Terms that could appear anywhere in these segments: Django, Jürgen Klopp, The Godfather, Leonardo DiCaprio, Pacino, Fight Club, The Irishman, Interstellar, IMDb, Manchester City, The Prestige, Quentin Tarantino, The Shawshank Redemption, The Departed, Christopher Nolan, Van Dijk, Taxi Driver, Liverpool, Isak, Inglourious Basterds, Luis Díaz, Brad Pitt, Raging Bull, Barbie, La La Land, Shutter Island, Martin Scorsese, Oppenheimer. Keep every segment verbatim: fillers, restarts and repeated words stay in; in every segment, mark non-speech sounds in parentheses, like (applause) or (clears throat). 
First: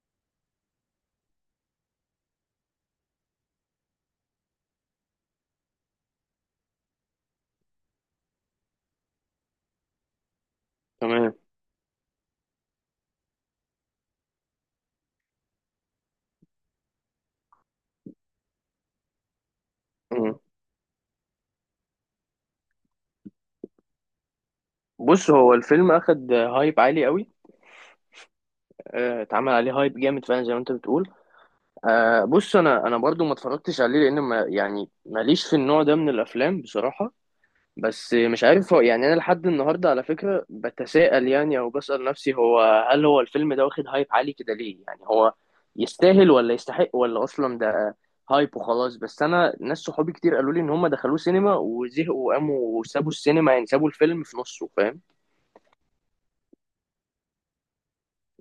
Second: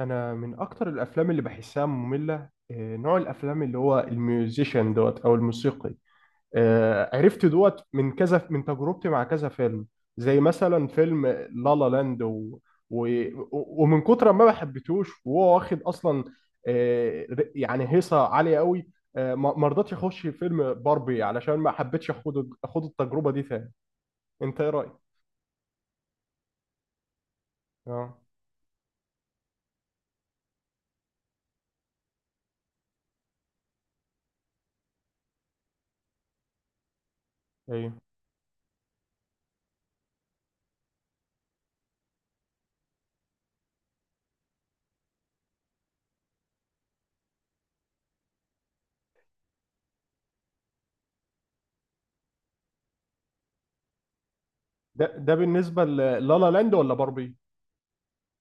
انا من اكتر الافلام اللي بحسها ممله، آه، نوع الافلام اللي هو الميوزيشن دوت او الموسيقي. آه، عرفت دوت من كذا من تجربتي مع كذا فيلم. زي مثلا فيلم تمام. لا لا لاند. و... و... ومن كتر ما ما حبيتهوش وهو واخد اصلا. آه، ر- يعني هيصه عاليه قوي. آه، ما ما رضيتش اخش مم. فيلم باربي علشان ما حبيتش اخد اخد التجربه دي تاني. انت ايه رايك؟ بص، هو الفيلم اخد هايب عالي قوي. اه. آه، اتعمل عليه هايب جامد فعلا زي ما انت بتقول. آه، بص، انا انا برضو ما اتفرجتش عليه لان ما يعني ماليش في النوع ده من الافلام بصراحة. ايوه. بس مش عارف، هو يعني انا لحد النهارده على فكرة بتساءل يعني، او بسأل نفسي هو، هل هو الفيلم ده واخد هايب عالي كده ليه؟ يعني هو يستاهل ولا يستحق، ولا اصلا ده هايب وخلاص؟ بس انا ناس صحابي كتير قالوا لي ان هم دخلوه سينما وزهقوا وقاموا وسابوا السينما، يعني سابوا الفيلم في نصه، فاهم؟ ده ده بالنسبه للا لا لا لاند ولا باربي؟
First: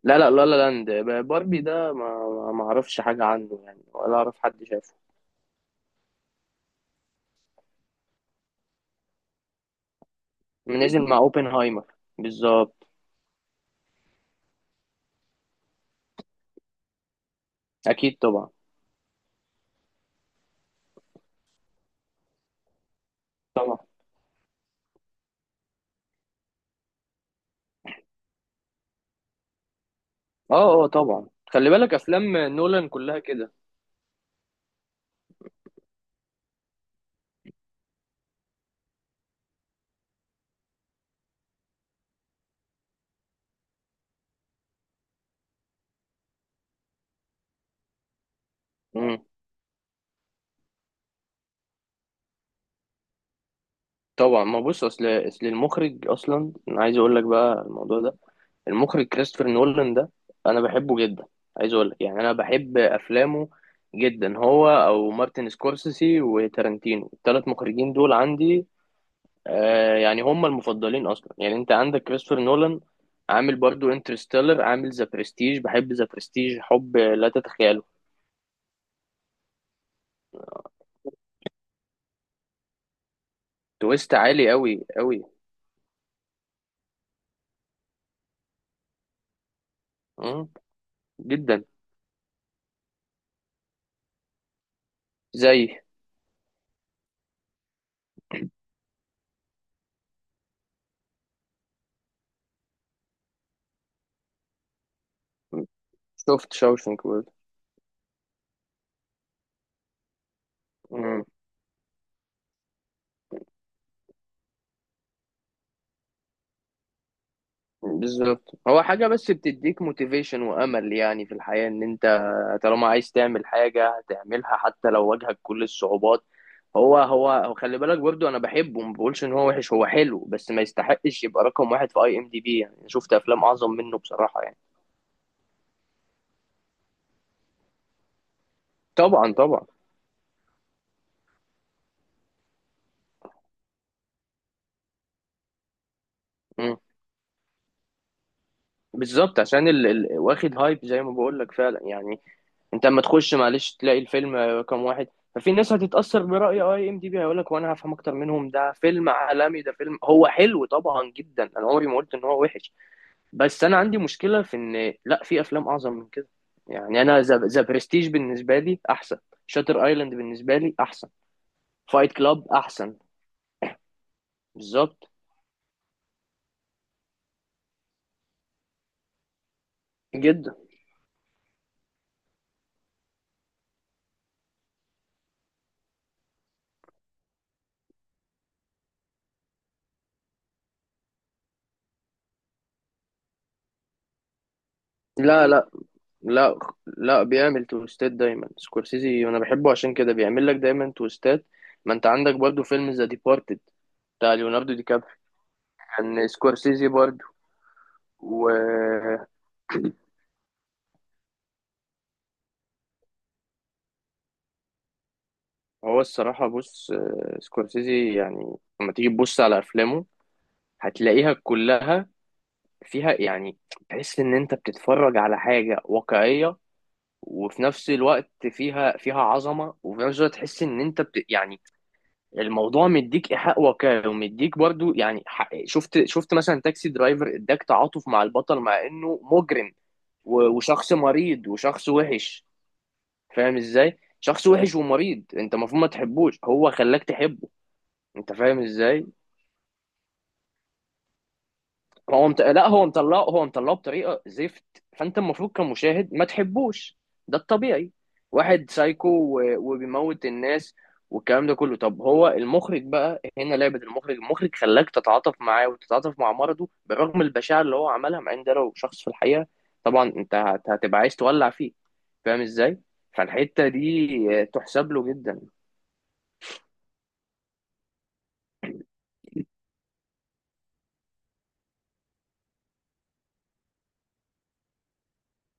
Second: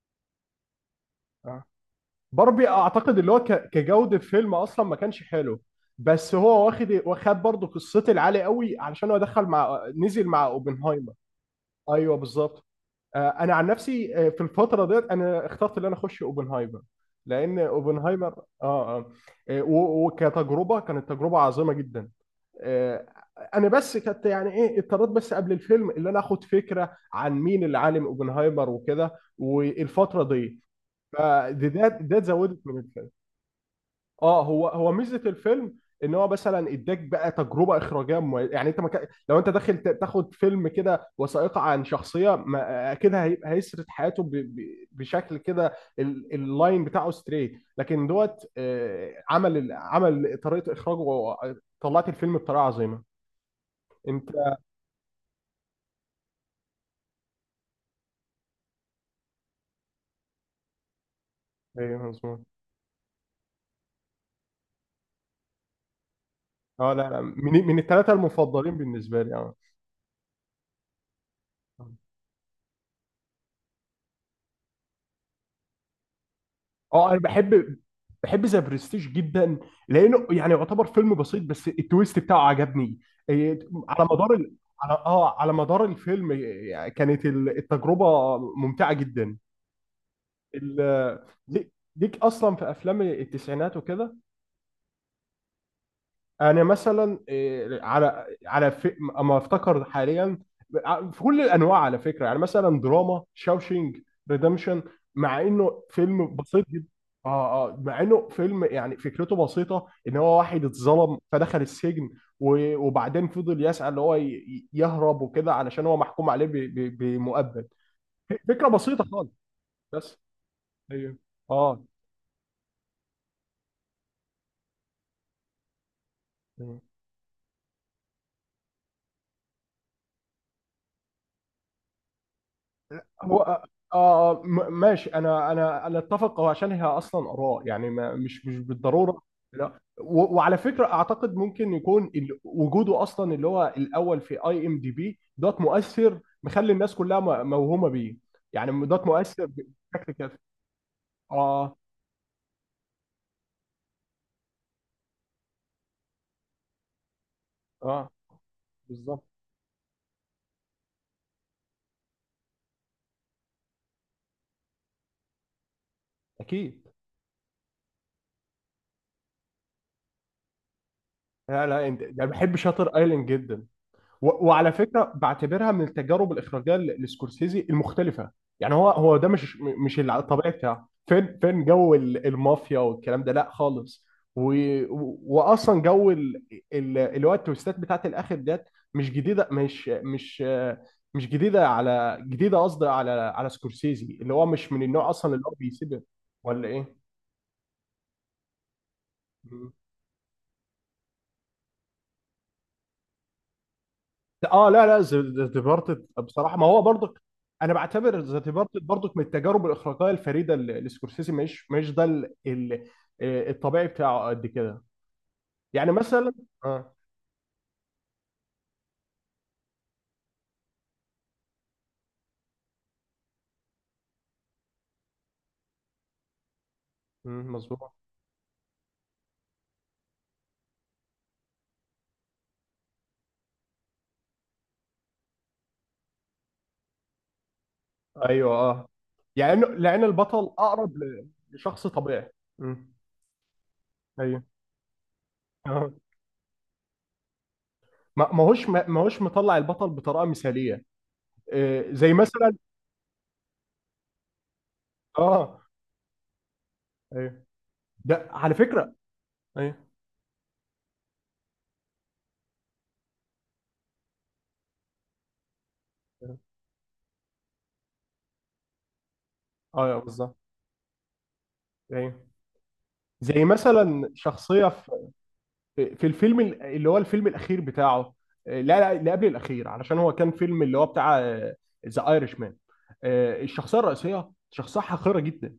لا لا، لا لا لاند. باربي آه. ده ما ما باربي اعرفش اعتقد حاجة اللي هو عنه ك- يعني، ولا كجوده اعرف فيلم حد اصلا شافه. ما كانش حلو. بس هو واخد واخد برضه قصتي العالي قوي علشان هو دخل مع نزل مع نزل اوبنهايمر. مع اوبنهايمر، ايوه، بالظبط. بالظبط. آه، انا عن نفسي، آه، في الفتره ديت انا اخترت ان انا اخش اوبنهايمر. لان اكيد اوبنهايمر طبعا. اه اه آه، و- وكتجربه كانت تجربه عظيمه جدا. آه، انا طبعا، بس كنت يعني ايه اضطريت بس قبل الفيلم ان انا اخد فكره عن مين اللي عالم اوبنهايمر وكده والفتره دي. اه اه طبعا، فده خلي ده بالك ده افلام زودت من نولان الفيلم. كلها كده. اه، هو هو ميزه الفيلم. ان هو مثلا اداك بقى تجربه اخراجيه مو- يعني انت مكا... لو انت داخل ت- تاخد فيلم كده وثائقي عن شخصيه ما... اكيد هي... هيسرد حياته ب... ب... بشكل كده ال... اللاين بتاعه ستريت، لكن دوت، آه، امم، عمل ال- عمل طريقه اخراجه، و- طلعت الفيلم بطريقه عظيمه. انت. طبعا. ما بص، اصل اصل المخرج اصلا، انا عايز اقول لك بقى الموضوع ده. المخرج كريستوفر نولان ده انا بحبه جدا. عايز اقول لك ايوه، يعني انا مظبوط. بحب افلامه جدا، هو او مارتن سكورسيسي اه، لا وتارانتينو، لا، الثلاث من من مخرجين دول الثلاثه عندي المفضلين بالنسبه لي. اه. آه يعني هم المفضلين اصلا. يعني انت عندك كريستوفر نولان، عامل برضو انترستيلر، عامل ذا برستيج. بحب ذا برستيج حب اه، انا لا بحب تتخيله. بحب ذا برستيج جدا، لانه يعني يعتبر فيلم بسيط بس التويست بتاعه عجبني. إيه، على تويست مدار عالي ال... قوي على قوي. اه على مدار الفيلم، إيه، كانت ال- التجربه ممتعه جدا. مم، ال... جدا. ليك ليك اصلا في افلام التسعينات وكده. زي انا مثلا، إيه، على على في... اما افتكر حاليا، آه، في كل الانواع على فكره، يعني مثلا دراما شاوشينج ريدمشن، مع انه فيلم شفت بسيط جدا. شاوشنك برضو. اه، اه، مع انه فيلم يعني فكرته بسيطه، ان هو واحد اتظلم فدخل السجن، و... وبعدين فضل يسعى اللي هو ي... ي- يهرب وكده علشان هو محكوم عليه ب... ب... بمؤبد. بالظبط، فكره هو بسيطه حاجة بس خالص، بتديك بس. موتيفيشن وأمل ايوه. يعني في الحياة إن اه. أنت طالما عايز تعمل حاجة هتعملها حتى لو واجهك كل الصعوبات. هو هو هو خلي بالك برضو، أنا بحبه، ما بقولش إن هو وحش، هو حلو، بس ما يستحقش يبقى رقم واحد في أي إم دي بي. يعني شفت هو. أفلام آه أعظم منه آه، بصراحة يعني. م- ماشي، انا انا انا اتفق، هو عشان هي اصلا اراء، يعني ما مش مش بالضروره. طبعا طبعا. لا، و- وعلى فكره اعتقد ممكن يكون ال- وجوده اصلا اللي هو الاول في اي ام دي بي دوت مؤثر، مخلي مم. الناس كلها م- موهومه بيه. يعني دوت بالظبط. مؤثر عشان ال... ال... بشكل كافي. واخد هايب زي ما بقول لك اه، فعلا يعني. انت اما تخش، معلش، تلاقي الفيلم آه، كام واحد، ففي ناس هتتأثر برأي اي ام دي بي، هيقول لك وانا هفهم اه، اكتر منهم، ده فيلم بالظبط. عالمي، ده فيلم هو حلو طبعا جدا، انا عمري ما قلت ان هو وحش. بس انا عندي مشكلة في ان، لا، في افلام اعظم من كده. اكيد. يعني انا ذا برستيج بالنسبة لي احسن، شاتر ايلاند بالنسبة لي احسن، لا، لا، انت فايت ده كلاب بحب شاطر احسن. ايلاند جدا. و- وعلى بالظبط، فكره بعتبرها من التجارب الاخراجيه ل- لسكورسيزي المختلفه. يعني هو هو ده مش مش الع- الطبيعي جدا. بتاعه. فين فين جو ال- المافيا والكلام ده، لا خالص. و... و- واصلا جو ال... ال... اللي هو التويستات بتاعت الاخر ديت. مش جديده، مش مش مش جديده على جديده قصدي على على سكورسيزي، اللي هو مش من النوع اصلا اللي لا، هو لا، بيسيب. لا ولا ايه؟ لا بيعمل تويستات دايما سكورسيزي، انا بحبه عشان كده بيعمل لك دايما تويستات. ما انت عندك برضو فيلم ذا ديبارتد بتاع اه، ليوناردو دي لا لا، كابريو، ذا ديبارتد كان بصراحه ما هو سكورسيزي برضك. برضو. انا بعتبر ذا وهو ديبارتد برضك من التجارب الاخراجيه الفريده اللي اللي سكورسيزي مش مش ده ال- ال- آه، الطبيعي بتاعه قد كده. يعني (clears throat) مثلا. الصراحة بص، اه. آه، سكورسيزي يعني لما تيجي تبص على أفلامه هتلاقيها كلها فيها يعني، تحس إن أنت بتتفرج على حاجة واقعية، مم، وفي مظبوط. نفس الوقت فيها فيها عظمة، وفي نفس الوقت تحس إن أنت بت يعني الموضوع مديك ايحاء واقعي ومديك برضو يعني. ح- شفت شفت مثلا تاكسي درايفر اداك تعاطف مع ايوه. البطل مع اه. انه يعني إنه- مجرم لان البطل و- وشخص اقرب ل- مريض لشخص وشخص طبيعي. وحش. مم، فاهم ازاي؟ ايوه، شخص وحش ومريض انت المفروض ما آه. تحبوش، هو خلاك تحبه. ما انت ما فاهم هوش ما ازاي؟ هوش مطلع البطل بطريقه مثاليه. آه، زي هو مت... مثلا. لا، هو مطلعه هو مطلعه بطريقه زفت، فانت المفروض اه. كمشاهد ما تحبوش، ده ايوه، الطبيعي. ده على واحد فكره. سايكو و... ايوه. وبيموت الناس والكلام ده كله. طب هو المخرج بقى هنا لعبة المخرج، المخرج خلاك تتعاطف معاه وتتعاطف مع اه. مرضه برغم البشاعة اللي هو عملها، مع ان ده لو شخص في الحقيقة آه، طبعا بالظبط. انت هت- هتبقى عايز تولع فيه. ايوه. فاهم ازاي؟ زي فالحتة مثلا دي شخصيه تحسب له جدا. في في الفيلم، ال- اللي هو الفيلم الاخير بتاعه، آه، لا لا، اللي قبل الاخير علشان هو كان فيلم اللي هو بتاع ذا ايرش مان. الشخصيه الرئيسيه شخصيه حقيره جدا.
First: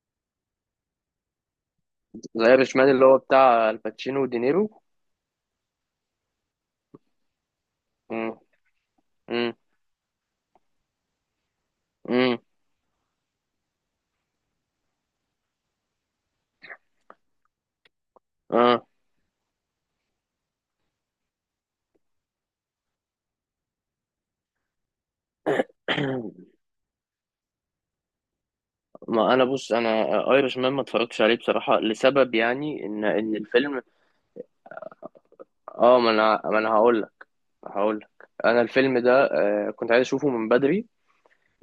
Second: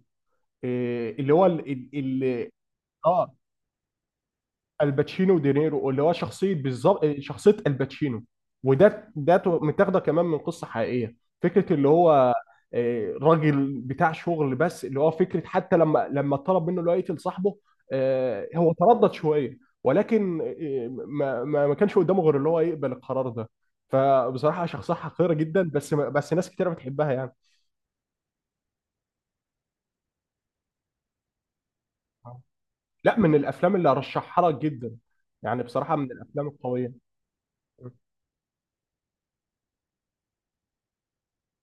آه، اللي هو ال ال ال- زي رشمان اللي هو اه، بتاع الباتشينو ودينيرو. الباتشينو ودينيرو، اللي هو شخصيه بالظبط شخصيه الباتشينو. امم. وده ده امم. تو- متاخده كمان من قصه حقيقيه. فكره اللي هو، امم. آه، راجل بتاع شغل، بس اللي هو فكره حتى لما لما طلب منه اللي هو يقتل صاحبه، آه، هو اه. تردد شويه. ولكن آه، ما ما ما كانش قدامه غير اللي هو يقبل القرار ده. فبصراحه شخصيه حقيره جدا، (clears throat) بس بس (coughs) ناس كتير بتحبها يعني. ما انا بص، انا ايرش مان ما اتفرجتش عليه بصراحه لسبب، يعني ان لا، من ان الافلام الفيلم اللي ارشحها لك جدا، يعني بصراحه اه. ما من انا الافلام ما انا القويه. هقول لك. هقول لك انا الفيلم ده آه، كنت عايز اشوفه من بدري،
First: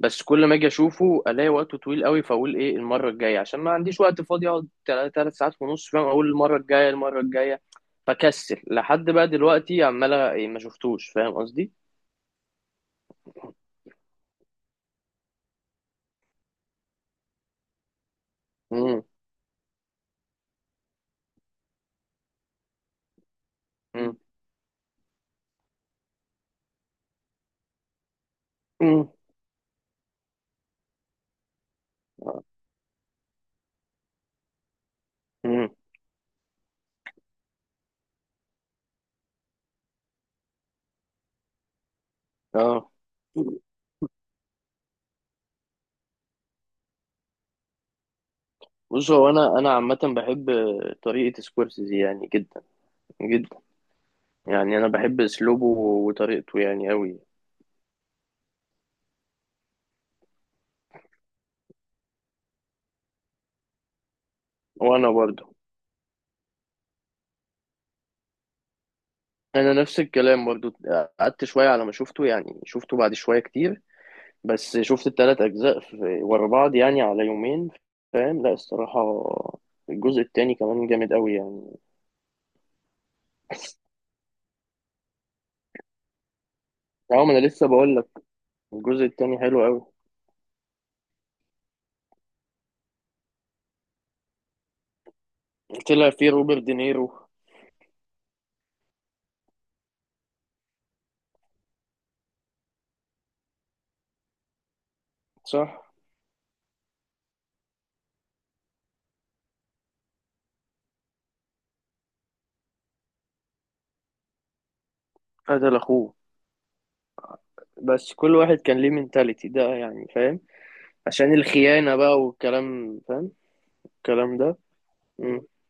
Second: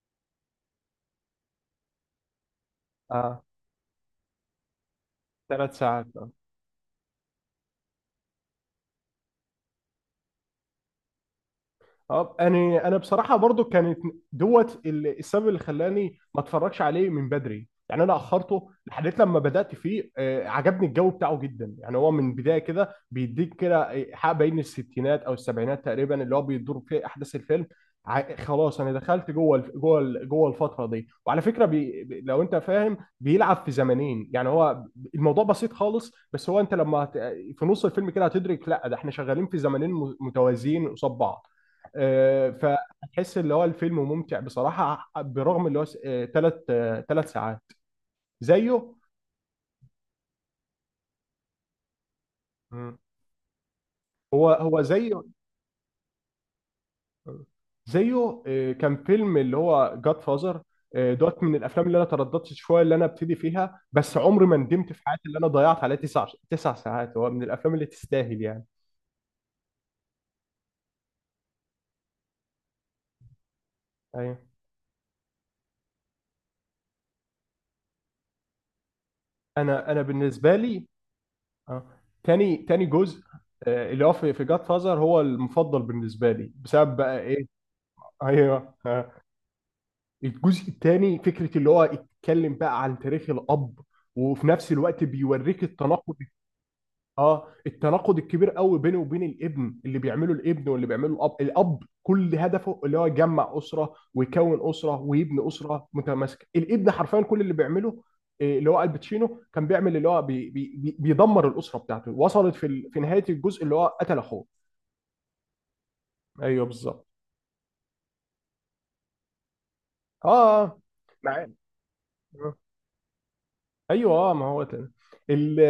بس كل ما اجي اشوفه الاقي وقته طويل قوي، فاقول ايه المره الجايه اه، عشان ما عنديش وقت فاضي اقعد ثلاث ساعات ثلاث ونص، فاهم؟ ساعات اقول المره الجايه المره الجايه، فكسل لحد بقى دلوقتي عمال إيه، ما شفتوش، فاهم قصدي؟ اه، انا انا بصراحه برضو كانت دوت ال- السبب اللي خلاني ما اتفرجش عليه من بدري، يعني انا اخرته امم لحد لما بدات فيه. آه، عجبني الجو بتاعه جدا، يعني هو من بدايه كده بيديك كده، آه، امم حق بين الستينات او السبعينات تقريبا اللي هو بيدور فيه احداث الفيلم. ع- خلاص، انا امم دخلت جوه الف- جوه ال- جوه الفتره دي. وعلى فكره بي لو انت فاهم بيلعب في زمنين، يعني هو الموضوع امم بسيط خالص، بس هو انت لما هت- في نص الفيلم كده هتدرك لا، ده احنا شغالين في زمنين م- متوازيين قصاد بعض. اه. فتحس اللي هو الفيلم ممتع بصراحة برغم اللي هو ثلاث ثلاث ساعات. زيه. بص، هو انا انا عامه بحب طريقه سكورسيزي يعني جدا مم. جدا، هو يعني هو انا بحب زيه. اسلوبه وطريقته يعني قوي. زيه، آه، كان فيلم اللي هو جاد فازر دوت من الافلام اللي انا ترددت شويه اللي انا ابتدي فيها، بس عمري ما ندمت في وانا حياتي اللي انا برضه ضيعت عليها تسع تسع ساعات، هو من الافلام اللي تستاهل يعني. انا نفس الكلام برضه، قعدت شويه على ما شفته، يعني شفته بعد شويه كتير. ايوه، بس شفت التلات اجزاء في ورا بعض يعني على يومين، فاهم؟ لا، الصراحه انا انا الجزء التاني بالنسبه لي. كمان جامد قوي يعني آه، (laughs) تاني تاني جزء، آه، اللي هو في في جاد فازر هو المفضل بالنسبه لي بسبب بقى اه ما ايه. انا لسه بقول لك (laughs) ايوه. الجزء التاني حلو قوي. الجزء الثاني فكره اللي هو اتكلم بقى عن تاريخ الاب، وفي نفس الوقت بيوريك طلع التناقض. فيه روبرت دينيرو. اه، التناقض الكبير قوي بينه وبين الابن، اللي بيعمله الابن واللي بيعمله الاب الاب كل هدفه اللي هو يجمع اسره ويكون اسره ويبني صح. اسره متماسكه. الابن حرفيا كل اللي بيعمله، آه، اللي هو الباتشينو، كان بيعمل اللي هو بي بي بي بيدمر الاسره بتاعته. وصلت في ال... في نهايه الجزء اللي هو قتل اخوه. قتل اخوه. ايوه، بالظبط. بس كل واحد كان ليه منتاليتي ده، يعني فاهم؟ اه، عشان معايا. الخيانه بقى والكلام، فاهم؟ ايوه، اه، الكلام ما ده. هو تاني. مم. ال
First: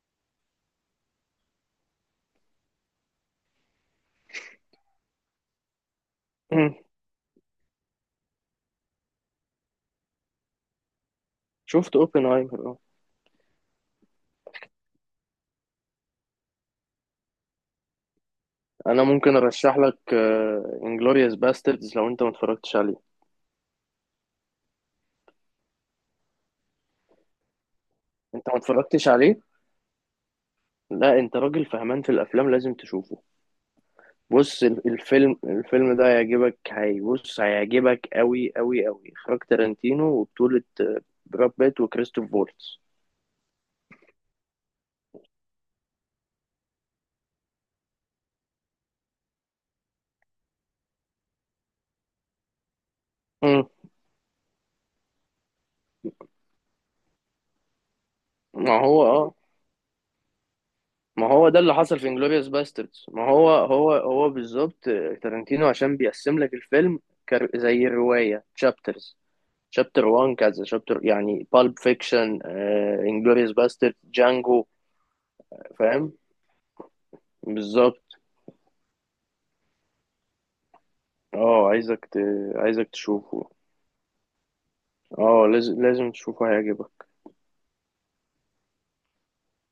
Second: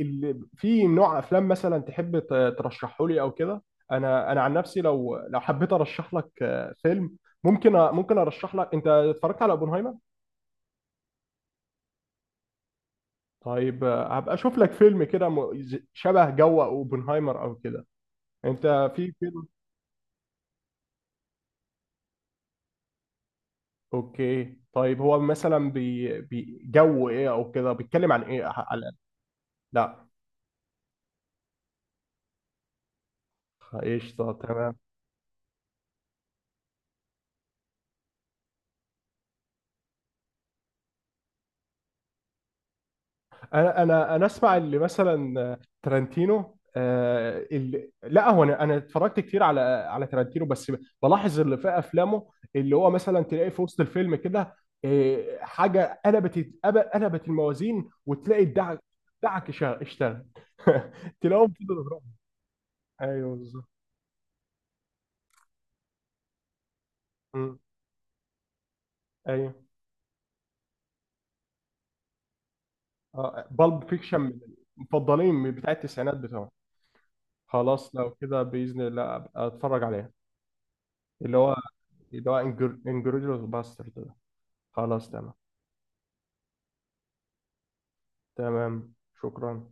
ال في نوع افلام مثلا تحب ترشحه لي او كده؟ انا انا عن نفسي، لو لو حبيت ارشح لك آه، (clears throat) فيلم، ممكن أ- ممكن ارشح لك. انت اتفرجت على اوبنهايمر؟ شفت اوبنهايمر اه. طيب، آه، هبقى اشوف لك فيلم كده م- ز- شبه جو اوبنهايمر او كده. انت انا في ممكن فيلم. ارشح لك انجلوريوس باستردز لو انت ما اتفرجتش عليه. اوكي، طيب، هو مثلا بي... بي... جو ايه او كده بيتكلم عن ايه، انت ما ح- على. اتفرجتش عليه؟ لا، لا، انت راجل فهمان في الافلام، لازم تشوفه. قشطه، بص، تمام. ال- الفيلم الفيلم ده هيعجبك، هي بص هيعجبك قوي قوي قوي، اخراج تارانتينو وبطولة آه، براد بيت وكريستوف فولتز. انا انا انا اسمع اللي مثلا ترنتينو، آه، اللي لا هو، انا انا اتفرجت كتير على على ترنتينو، بس بلاحظ اللي في افلامه، اللي هو مثلا تلاقيه في مم. وسط الفيلم كده، آه، حاجه قلبت قلبت الموازين، وتلاقي ما الدعك هو اه. دعك شا- اشتغل. (laughs) ما تلاقيهم هو ده كده اللي حصل بيضربوا. في انجلوريوس باستردز، ما ايوه، هو بالظبط. هو هو بالظبط. آه، تارانتينو عشان بيقسم لك الفيلم، كر- مم. زي الرواية، تشابترز. ايوه، شابتر واحد، كذا شابتر يعني، بالب فيكشن، اه. انجلوريوس بالب باستر، فيكشن من جانجو. المفضلين بتاع فاهم؟ التسعينات بتوعه. خلاص، بالظبط. لو كده باذن الله أبقى اتفرج عليها، اللي هو اه عايزك ت... اللي هو عايزك انجريديوس تشوفه. باسترد. خلاص، تمام، اه، لازم لازم تشوفه هيعجبك. تمام، شكرا.